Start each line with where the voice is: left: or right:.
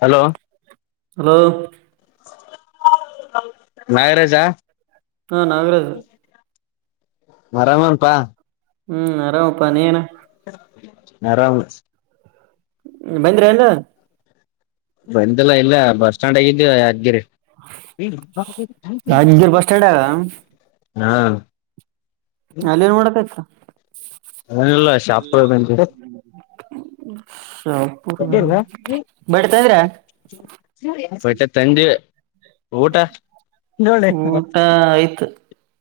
left: Hello
right: hello
left: Nagaraja
right: ಹಾ ನಾಗರಾಜು
left: ಅರಾಮೆನ್ಪ
right: ಹ್ಮ್ ಆರಾಮಪ್ಪಾ ನೀನು
left: ನರಾಮ
right: ಹಂ ಬಂದ್ರಿ ಏನ್.
left: ಬಂದಿಲ್ಲಾ ಇಲ್ಲ ಬಸ್ ಸ್ಟ್ಯಾಂಡ್ ದಾಗ್ ಗಿದ್ದವಿ ಯಾದಗಿರಿ.
right: ರಾಜಗಿರ್ ಬಸ್ ಸ್ಟ್ಯಾಂಡಾಗ
left: [unintelligible] ಹಾ
right: ಅಲ್ಲೇನ್ ಮಾಡಾಕತ್ರಿ.
left: ಏನಿಲ್ಲಾ ಶಾಪುರ್ದಾಗ್ ಬಂದಿವಿ.
right: ಹ್ಮ್ [unintelligible]
left: [unintelligible] ಬಟ್ಟೆ ತಂದಿ ಊಟ ನೋ
right: ಊಟ
left: [unintelligible]
right: ಆಯ್ತು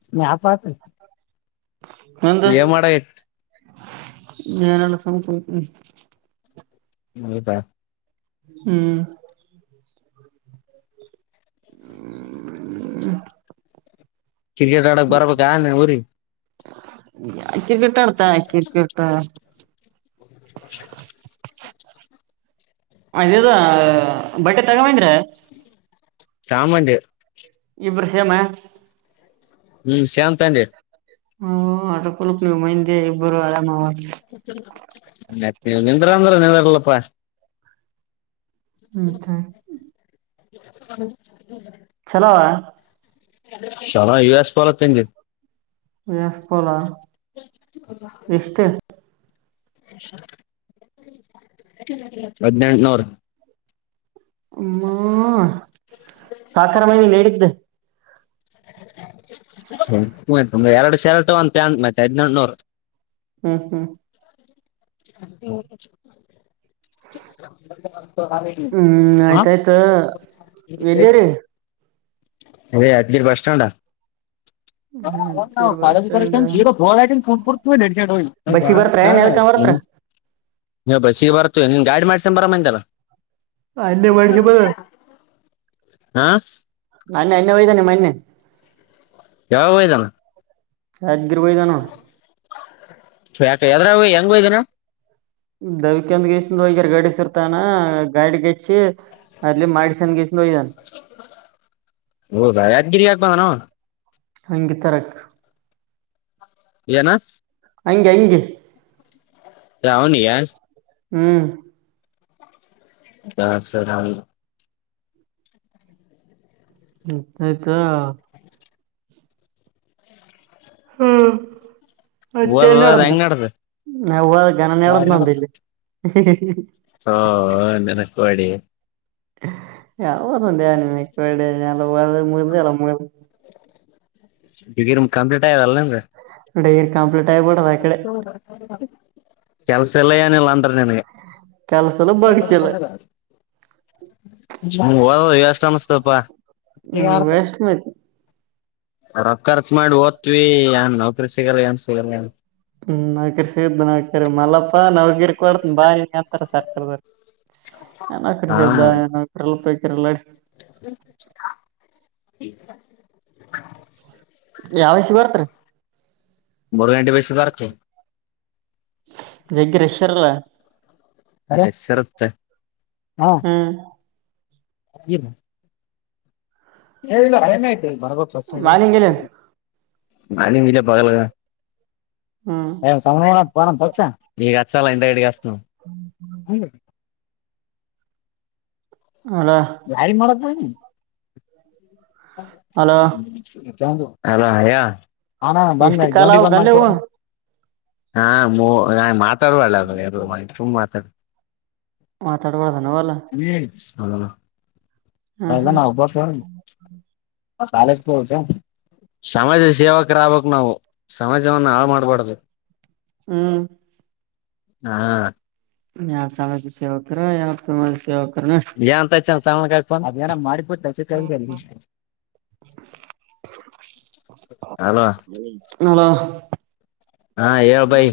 left: ಸ್ನ್ಯಾಪ್ ಹಾಕ್ರಿ. ಏನ್ ಮಾಡಕ್ಕತ್ತಿ.
right: ಏನಿಲ್ಲ ಸುಮ್ ಕುಂತೀನಿ.
left: ಹೌದಾ.
right: ಹ್ಮ್ ಹ್ಮ
left: ಕ್ರಿಕೆಟ್ ಆಡಾಕ್ ಬರ್ಬೇಕಾ ನೀ ಉರಿಗಿ.
right: [unintelligible] ಕ್ರಿಕೆಟ್ ಆಡ್ತಾ ಕ್ರಿಕೆಟ್ ಅದ ಇದ ಬಟ್ಟೆ ತೊಗೊಂಡ ಬಂದ್ರ್ಯ.
left: ತಾ ಬಂದ್ವಿ.
right: ಇಬ್ರೂ ಸೇಮ.
left: ಹ್ಮ್ ಶೆಮ್ ತಂದಿ.
right: ಹ ಅದು ಕುಲಕ್ ನೀವ ಮಂದಿ ಇಬ್ಬರು ಅಳ್ಯಾ ಮಾವಾ.
left: ಮತ್ತ ನೀವ ನಿಂದ್ರ ಅಂದ್ರ ನಿಂದ್ರಲ್ಲಪ್ಪ.
right: ಹ್ಮ್ ಕ.
left: [unintelligible]
right: ಚಲೋ ಅವಾ.
left: ಚಲೋ ಯು ಎಸ್ ಪೋಲೋ ತಂದಿ.
right: U S polo.
left: [inaudible] ಹದಿನೆಂಟನೂರು.
right: ಅಮ್ಮಾ ಸಾಕಾರದಾವ್ ನೀ ಹೇಳಿದ್
left: ಹ್ಮ್ ಸುಮ್ನೆ ಎರಡ ಶರ್ಟ್ ಒಂದ್ ಪ್ಯಾಂಟ್ ಮತ್ತೆ ಹದ್ನೆಂಟನೂರ.
right: ಹ್ಮ್ ಹ್ಮ್
left: [unintelligible] [unintelligible]
right: ಹ್ಮ್
left: ಹ
right: ಆಯ್ತಾಯ್ತ ಎಲ್ಲಿರಿ
left: ಅದೇ ಯಾದ್ಗಿರಿ ಬಸ್ ಸ್ಟ್ಯಾಂಡ.
right: ಹದಗಿರ್ ಬಸ್ ಸ್ಟ್ಯಾಂಡ್
left: [unintelligible] [unintelligible]
right: ಬಸ್ಸಿಗೆ ಬರ್ತ್ರ ಏನ್ ಹೇಳ್ಕ ಬರ್ತ್ರ
left: ಇನ್ನ್ ಬಸ್ಸಿಗೆ ಬರತೇವ ಏನ್ ನಿನ್ನ ಗಾಡಿ ಮಾಡ್ಸ್ [unintelligible] ಬರಂ ಅಂದ್ಯಲ್ಲಾ
right: ಅಲ್ಲೇ ಮಾಡ್ಸಿ ಬಾ.
left: ಆ
right: ಮನ್ನೆ ಎಣ್ಣೆ ಒಯ್ದೇನ್ ಮನ್ನೆ.
left: ಯಾವಾಗ್ ಒಯ್ದಾನ್.
right: ಯಾಡ್ [unintelligible] ಒಯ್ದಾನ್.
left: ಯಾಕ ಯಾದ್ರಾಗ್ ಓಯ್ ಹೆಂಗ ಒಯ್ದಾನ್.
right: ದವಿಕಂದ ಗೆಸಿಂದ ಹೋಗ್ಯಾರ್ ಗಾಡಿ ಸರ್ತಾನ ಗಾಡಿಗೆಚ್ಚಿ ಅಲ್ಲೆ ಮಾಡಿಸಂದ ಗೇಸಿನ್ ಒಯ್ದಾನ.
left: ಹೌದಾ ಯಾದಗಿರಿ ಯಾಕ್ ಬಂದಾನ ಅವ.
right: ಅಂಗಿ ತರಾಕ್.
left: ಏನ್.
right: ಅಂಗಿ ಅಂಗಿ.
left: ರಾವನು ಯಾರ
right: ಹ್ಮ್
left: ಹಾ ಸರ್ ಹ
right: ಆಯ್ತಾ ಹ್ಮ್ ಮ ನಡ
left: ಓದದ ಹೆಂಗ್
right: ನನ ನಡಲ್ಲಿ
left: ಹ ನೆನಕುವಾಡಿ
right: ಯದ ಾನಡೆಲ್ಲ ಮುರುಂದ ಎಲ್ಲ ಮುರು
left: ಡಿಗ್ರಿಮ ಕಂಪ್ಲೀಟ್ ಆಯದಲ್ಲ ನನ್್ರ
right: ಡಿಗ್ರಿ ಕಂಪ್ಲೀಟ್ ಆಗಿಬಿಡದ ಆ ಕಡೆ
left: [inaudible] ಕೆಲ್ಸ ಎಲ್ಲ ಏನಿಲ್ಲ ಅಂದ್ರ ನನ್ಗೆ
right: ಕೆಲಸಲ್ಲ ಬಗ್ಸಿಲ್ಲ
left: ಅಷ್ಟ ಮಸ್ತಪ್ಪಾ
right: ಹ್ಮ ವೆಸ್ಟ್ ಮ
left: ಹೊ ಖರ್ಚು ಮಾಡಿ ಓದ್ವಿ ಏನ್ ನೌಕರಿ ಸಿಗಲ್ಲ ಏನ್ ಸಿಗಲ್ಲ
right: ಹ್ಮ್ ನೌಕರಿ ಸ್ದ ನೌಕರಿ ಮಲ್ಲಪ್ಪ ನೌಗಿರಿ ಕೊಡ್ತ ಬಾಯ ಮಾಡತಾರ ಸರ್ಕಾರದ ನನ
left: ಹಾ
right: ಕರ್ಷ್ದರೆಲ್ಲಕರೆ ಎಲ್ಲ
left: [inaudible]
right: ಯಾವಸ ಬರ್ತ್ರಿ
left: ಬರ್ಗಂಟಿ ಬಸ ಬ
right: ಜಗ್ಗರಶ್ವರ್ಲ್ಲ
left: ಅ ಸರುತ್ತೆ
right: ಹ್ಮ್
left: ಅನು ಹೇಳಿಲ್ಲ ಏನತಿ ಮರಬಕ್ ಪ್ರಶ್ನೆ
right: ಮಾಲಿಂಗಿಲ್ಲ
left: ಅ ಮ ಬಲ್ಲ
right: ಹ್ಮ್
left: ನೀಗೆ ಹಚ್ಚಲ್ಲ ಇಟ ಗಡೆಗೆಸ್
right: ಹಲೋ
left: ಭಾರಿ ಮಡದ
right: ಹಲೋ
left: ನ ಯ ಹ ಬಂದ್
right: ಎಷ್ಟು ಕಾಲ
left: ಗೌಂಡಿಗೆ
right: ಅವ
left: ಬಂದ್
right: ಅವು
left: ಮಾಡ್ತ ಹಾ ನಾ ಮಾತಾಡುವಲ್ಲ ತುಂಬ್ ಮಾತಾಡ
right: ಮಾತಾಡಬಡ್ದಾನ ಅವಲ್ಲ
left: ಹೌ ಹಲ್ಲ
right: ಹ್ಮ್
left: ನಾ ಉಬೋ ಸ ಕಾಲಜ್ ಪ ಸಮಾಜ ಸೇವಕರ ಆಬಕ್ ನಾವು ಸಮಾಜವನ್ನ ಹಾಳು ಮಾಡ್ಬಾರಡ್ಬೇಕ
right: ಹ್ಮ
left: ಹಾ
right: ಯಾವ ಸಾಲಾಜ ಸೇವಕರ ಯಾವ ತ ಸೇವಕ
left: ಏಂತ ಮಾಡ [inaudible]
right: ನಲ
left: ಹಾ ಹೇಳಬೈ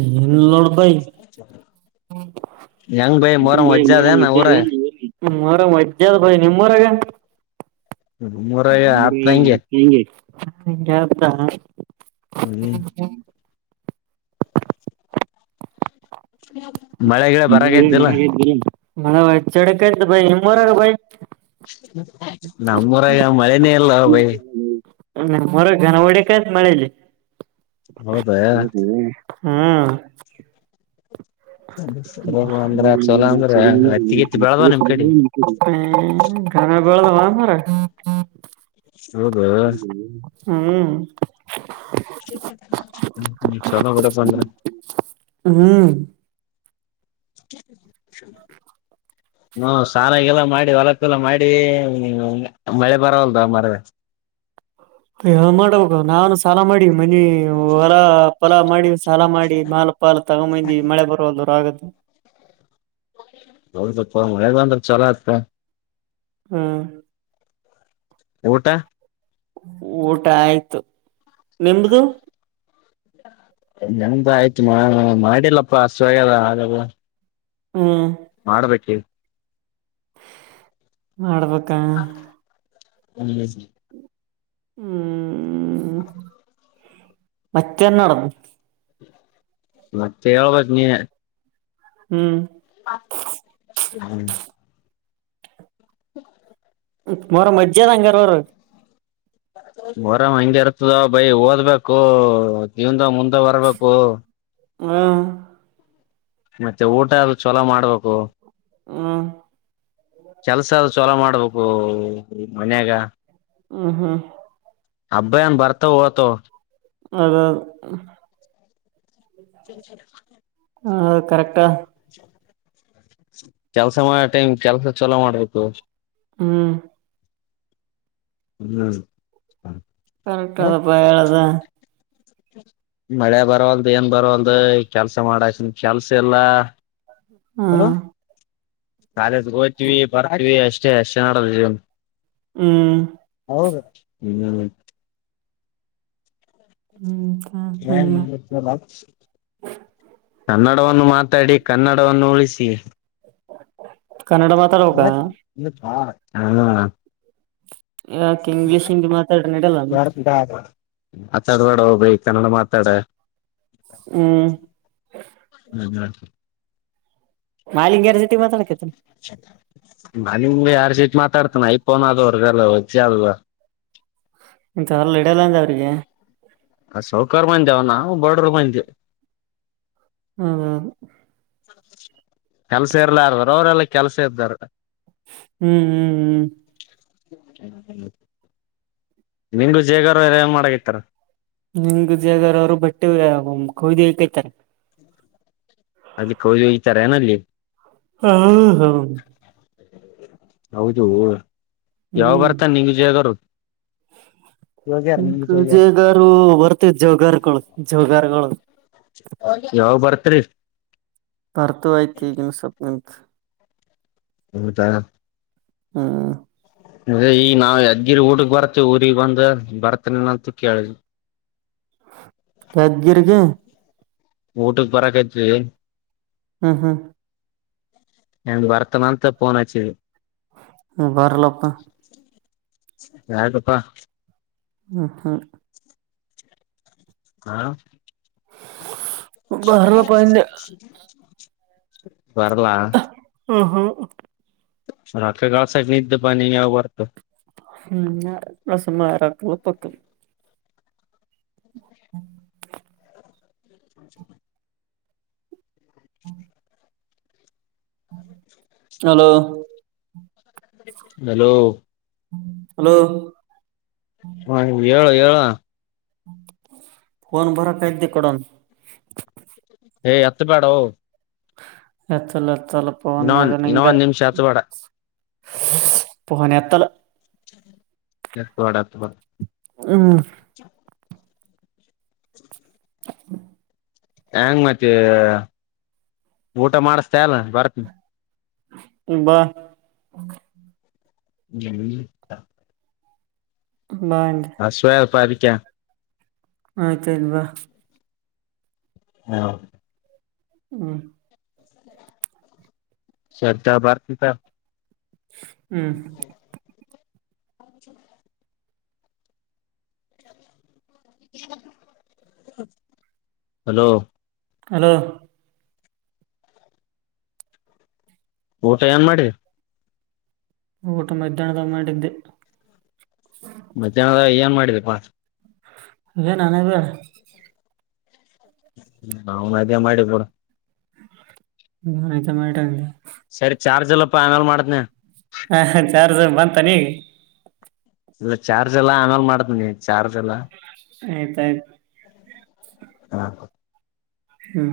right: ಎನ್ ನೋಡ್ ಭೈ
left: ಹೆಂಗ್ ಬೈ ಮೊರಂ
right: ಹ್ಮ
left: ವಜ್ಜ
right: ಮ
left: ಅದೇನ
right: ಮಜ್ಜ
left: ಊರ
right: ಮರ ಮಜ್ಜ ಅದ್ ಭೈ ನಿಮ್ಮ್ರಗೆ
left: ಮೂರಾಗ
right: ಬಂದೆ
left: ಆತ್ ಹಂಗೆ
right: ಮತ್ ಹೆಂಗೆ ಹಾ
left: ಹ್ಮ್
right: ಹ್ಮ
left: ಹ
right: ಮ ಚಡೆ ಕ್ ಬ ಇರ ಬ
left: ನಮ್ಮೂರಾಗ ಮಳೆನೇ ಅಲ್ಲ ಭೈ
right: ಮ್ಮರ ಗನ ವಡ ಕ ಮಾಡೆಲಿ
left: ಹೌದಯಾ
right: ಹ್ಮ್
left: [unintelligible] ಅಂದ್ರ ಚೊಲೋ ಅಂದ್ರ ಹತ್ತಿಗೆತ್ತಿ ಬೆಳದವ ನಿಮ್ ಕಡೆ
right: [unintelligible] ಹಾ ಮರೆ [unintelligible]
left: ಹೌದಾ
right: ಹ್ಮ್
left: [unintelligible] ಚಲೋ ಬೇಡು ಅಪ್ಪ ಅಂದ್ರೆ
right: ಹ್ಮ್
left: [unintelligible] ಹ ಸಲ ಗೆಲ ಮಾಡಿ ಹೊಲಕ್ಕೆೆಲ್ಲ ಮಾಡಿ [unintelligible] ಮಳೆ ಬರವಲ್ದ ಮರವೆ [inaudible]
right: ಏನು ಮಾಡಬೇಕು ನಾನು ಸಾಲ ಮಾಡಿ ಡಿ ಮನಿ ಹೊಲ ಫಲಾ ಮಾಡಿ ಸಾಲ ಮಾಡಿ ಮಾಲ ಪಾಲಲ್ ತಗೊಂಬಂದಿ ಮಳೆ ಬರುವಲಆಗ [inaudible]
left: ಹಾವುದು ಅಪ್ಪ ಮಳೆ ಬಂದ್ರೆ ಚಲ ಆತ್
right: ಹ್ಮ್
left: ಊಟ
right: ಊಟ ಆಯ್ತು ನಿಮ್ದ
left: ನದು ಆಯ್ತು ಮಾಡಿಲ್ಲಪ್ಪ ಅಷ್ಟುದ ಹಾಗಡು
right: ಹ್ಮ್
left: ಮಾಡ್ಬೇಕು [unintelligible]
right: ಮಾಡ್ಬೇಕ
left: ಅಂಗಜಿ [inaudible]
right: ಹ್ಮ್ ಮತ್ತೆನ್ನ
left: ಮತ್ತೆ ಹೇಳಬೇಕು ನೀನೇ
right: ಹ್ಮ್
left: [unintelligible] ಹ್ಮ್ [inaudible]
right: ಮರ ಮಜ್ಜೆ ನಂಗರಬರು
left: ಮರಾಮ ಹಂಗಗೆ ಇರ್ತದ ಬೈ ಓದ್ಬೇಕು ಜೀವನದ ಮುಂದ [unintelligible] ಬರಬೇಕು
right: ಹಾ
left: ಮತ್ತೆ ಊಟ ಆದೂ ಚಲೋ ಮಾಡ್ಬೇಕು
right: ಹಾ
left: ಕೆಲ್ಸ ಆದ ಚಲೋ ಮಾಡ್ಬೇಕು ಮನ್ಯಾಗ
right: ಹ್ಮ ಹ್ಮ
left: ಅಬ್ಬಯನ್ ಬರ್ತವ ಒತವ
right: ಹವ್ದು ಹವ್ದು
left: [unintelligible]
right: ಅದು ಕರೆಕ್ಟ್
left: ಕೆಲಸ ಮಾಡ ಟೈಮ್ ಕೆಲ್ಸ ಚಲೋ ಮಾಡಬೇಕ್ತು
right: ಹ್ಮ್
left: ಹ್ಮ್ [unintelligible]
right: ಕರೆಕ್ಟ್ ಆದ ಅಪ್ಪ ಹೇಳದು
left: ಮಳೆ ಬರಲ್ದು ಏನ್ ಬರಲ್ದು ಕೆಲ್ಸ ಮಾಡಕ ಕೆಲ್ಸ ಇಲ್ಲ
right: ಹಾ
left: ಕಾಲೇಜ್ಗೆ ಹೋಗ್ವವಿ ಬರ್ತೀವಿ ಅಷ್ಟೇ ಅಷ್ಟ್ ನಾಡಿದ ಜೀವನ
right: ಹ್ಮ್
left: ಹೌದು ಇಲ್ಲ ಲೀ [unintelligible]
right: ಹ್ಮ್
left: ಅಣ್ಣ ಕನ್ನಡ ವನು ಮಾತಾಡಿ ಕನ್ನಡವನ್ನು ಉಳಿಸಿ
right: ಕನ್ನಡ ಮಾತಾಡಬೇಕ
left: ಹ [unintelligible]
right: ಯಾಕೆ ಇಂಗ್ಲೀಷ್ ಹಿಂದಿ ಮಾತಾಡ್ರಿ ನಡಲ್ಲ
left: ಯ ಬ [unintelligible] ಆ ಚದವಾಡ ಹೋಗಬ್ರಿ ಕನ್ನಡ ಮಾತಾಡ [unintelligible]
right: ಹ್ಮ್ [unintelligible] ಮಾಲಿಂಗ್ಯರ ಸಿಟಿ ಮಾತಾಡಕತನೆ [unintelligible]
left: ನಿಮ್ಗೆ ಯಾರ್ ಸೀತಿ ಮಾತಾಡ್ತಾನ ಐಫೋನ್ ಅದವರ್ಗಲ್ಲ ವಚ್ಚಿ ಅಲ್ವಾ [unintelligible]
right: ಇಥಲ್ಲ ಇಡಲ್ಲಂದ ಅವ್ರಿಗೆ [unintelligible]
left: ಅ ಸೌಕರ್ ಬಂದಂದೆ ಅವ ನ ಬಡರು ಬಂದ [unintelligible]
right: ಹಾ [unintelligible]
left: ಕೆಲ್ಸ ಇರ್ಲಾರ್ದಾರ ಅವರೆಲ್ಲ ಕೆಲ್ಸ ಇದ್ದಾರ [unintelligible]
right: ಹ್ಮ್ ಹ್ಮ್ ಹ್ಮ್ [unintelligible]
left: ನಿಮಗು ಜೇಗಾರ ಎಲ್ಲ ಮಾಡಕ ಇತ್ತಾರ [unintelligible]
right: ನಿಂಗ ಜಗರ ಅವರು ಬಟ್ಟೆ ಕ್ದಿತಾರೆ [unintelligible]
left: ಅದಕ್ಕೆ ಹೋದಿ ಈತರ ಏನಲ್ಲಿ [unintelligible]
right: ಹಾ ಹಾ [unintelligible]
left: ಹೌದು ಯಾವ ಬರ್ತಾನ ನಿಂಗ ಜಗರು [unintelligible]
right: ಜಗಾರು [unintelligible] ಜಗಾರಗಳು ಜೋಗಾರಗಳು [unintelligible]
left: ತತರಿಫ್ [unintelligible]
right: ಬರ್ತು ಆಯ್ತು ಈಗಿನಸೊಪ್ ನಿಂತ [unintelligible]
left: ಹಊದಾ [unintelligible]
right: ಹಾ [unintelligible]
left: ಅ ಈ ನಾವವು ಯಜ್ಗಿರಿ ಊಡ್ಗ್ ಬರ್ತೇವಿ ಊಗ್ ಬಂದ ಬರ್ತನನಂತ ಕೇಳುದು [unintelligible]
right: ಕದಗೀರಿಗೆ [unintelligible]
left: ಊಟಕ್ಕೆ ಬರಕ್ [unintelligible] ತ್ರಿ
right: ಹ್ಮ ಹ್ಮ [unintelligible]
left: ಎ ವರ್ತಮಾನಂತ ಫೋನಚಿನ್ನಿ [unintelligible]
right: ಹ್ಮ ಬರಲಪ್ಪ [unintelligible]
left: ಯಾಗಪ್ಪಾ [unintelligible]
right: ಹ್ಮ ಹಾ [unintelligible]
left: ಹಾ
right: ಬರ್ಲಪ್ಪ ಅಂದೆ
left: [unintelligible] ಬರಲಾ [unintelligible]
right: ಹ್ಹ್ [unintelligible]
left: ರಾತ್ ಕಾಸ ನಿದ್ದ ಬ ನೀ ಯಾವ ಬರ್ತ [unintelligible]
right: ಹ್ಮ್ ಸುಮ್ಮ ಯರಕ್ಕಳ ಪಕ್ಕ [unintelligible] ಹ [unintelligible]
left: ಹ [unintelligible]
right: ಹ್ಮ [unintelligible] ಹಲೋ [unintelligible]
left: ಹಲೋ [unintelligible]
right: ಹಲೋ [unintelligible]
left: ಹ ಏಳು ಏಳು [unintelligible]
right: ಫೋನ್ ಭರ ಕಾಯ್ದ ಕಡನ್ [unintelligible]
left: ಏ ಅತ್ತಪಾಡ [unintelligible]
right: ಎತ್ತಲ್ಲ ಎತ್ತಲ್ಲ ಪನ್ನಾಗ
left: ಒಂದ್ ಇನ್ನೊ
right: ನಿಂಗ
left: ಒಂದ್ ನಿಮಿಷ ಹತ್ ಬೇಡ
right: [unintelligible] ಪುಹಾನೆತ್ತಲ್ [unintelligible]
left: ಎವಾಡತ್ ಬ [unintelligible]
right: ಹ್ಮ [unintelligible]
left: ಹ್ಮ [unintelligible]
right: ಹ್ [unintelligible]
left: ಹೆಂಗ ಮತ್ತೆ ಊಟ ಮಾಡಸ್ತಾ ಅಲ್ಲ ಬರ್ತ್ನ
right: ಇ ಬಾ
left: ಜ
right: ಬಾ ಹಿಂಗೆ
left: ಹ ಸವಯ ಪಪಿಕ
right: ಆಯ್ತು ಇಲ್ಲಿ ಬಾ
left: ಹಾ
right: ಹ್ಮ್
left: ಶ್ರದ್ಧಾ ಬರ್ತೀತಾಗೋ
right: ಹ್ಮ್
left: ಹ ಹಲೋ
right: ಹಲೋ
left: ಊಟ ಎನ್ಮಡಿಯ
right: ಊಟ ಮಧ್ಯಾನ ಮಾಡಿದ್ದೆ
left: ಮಧ್ಯಾಹ್ನದ ಏನ್ ಮಾಡಿದಪ್ಪಾ
right: ಇ ನಾನ ಬ
left: ನ ಮದೇ ಮಾಡಿಬೋಡ
right: ಹ್ಮತ ಮಾಡಟಂಗ [inaudible]
left: ಸರಿ ಚಾರ್ಜ್ ಎಲ್ಲಪ್ಪಾ ಆ ಮೇಲೆ ಮಾಡ್ತೀನಿ
right: ಹ ಚಾರ್ಜ ಬಂತ ನೀಗ
left: ಇಲ್ಲ ಚಾರ್ಜ್ ಎಲ್ಲಾ ಆಮೇಲೆ ಮಾಡ್ತನಿ ಚಾರ್ಜ್ ಎಲ್ಲಾ
right: ಆಯ್ತಾಯ್ತ್
left: ಹಾ
right: ಹ್ಮ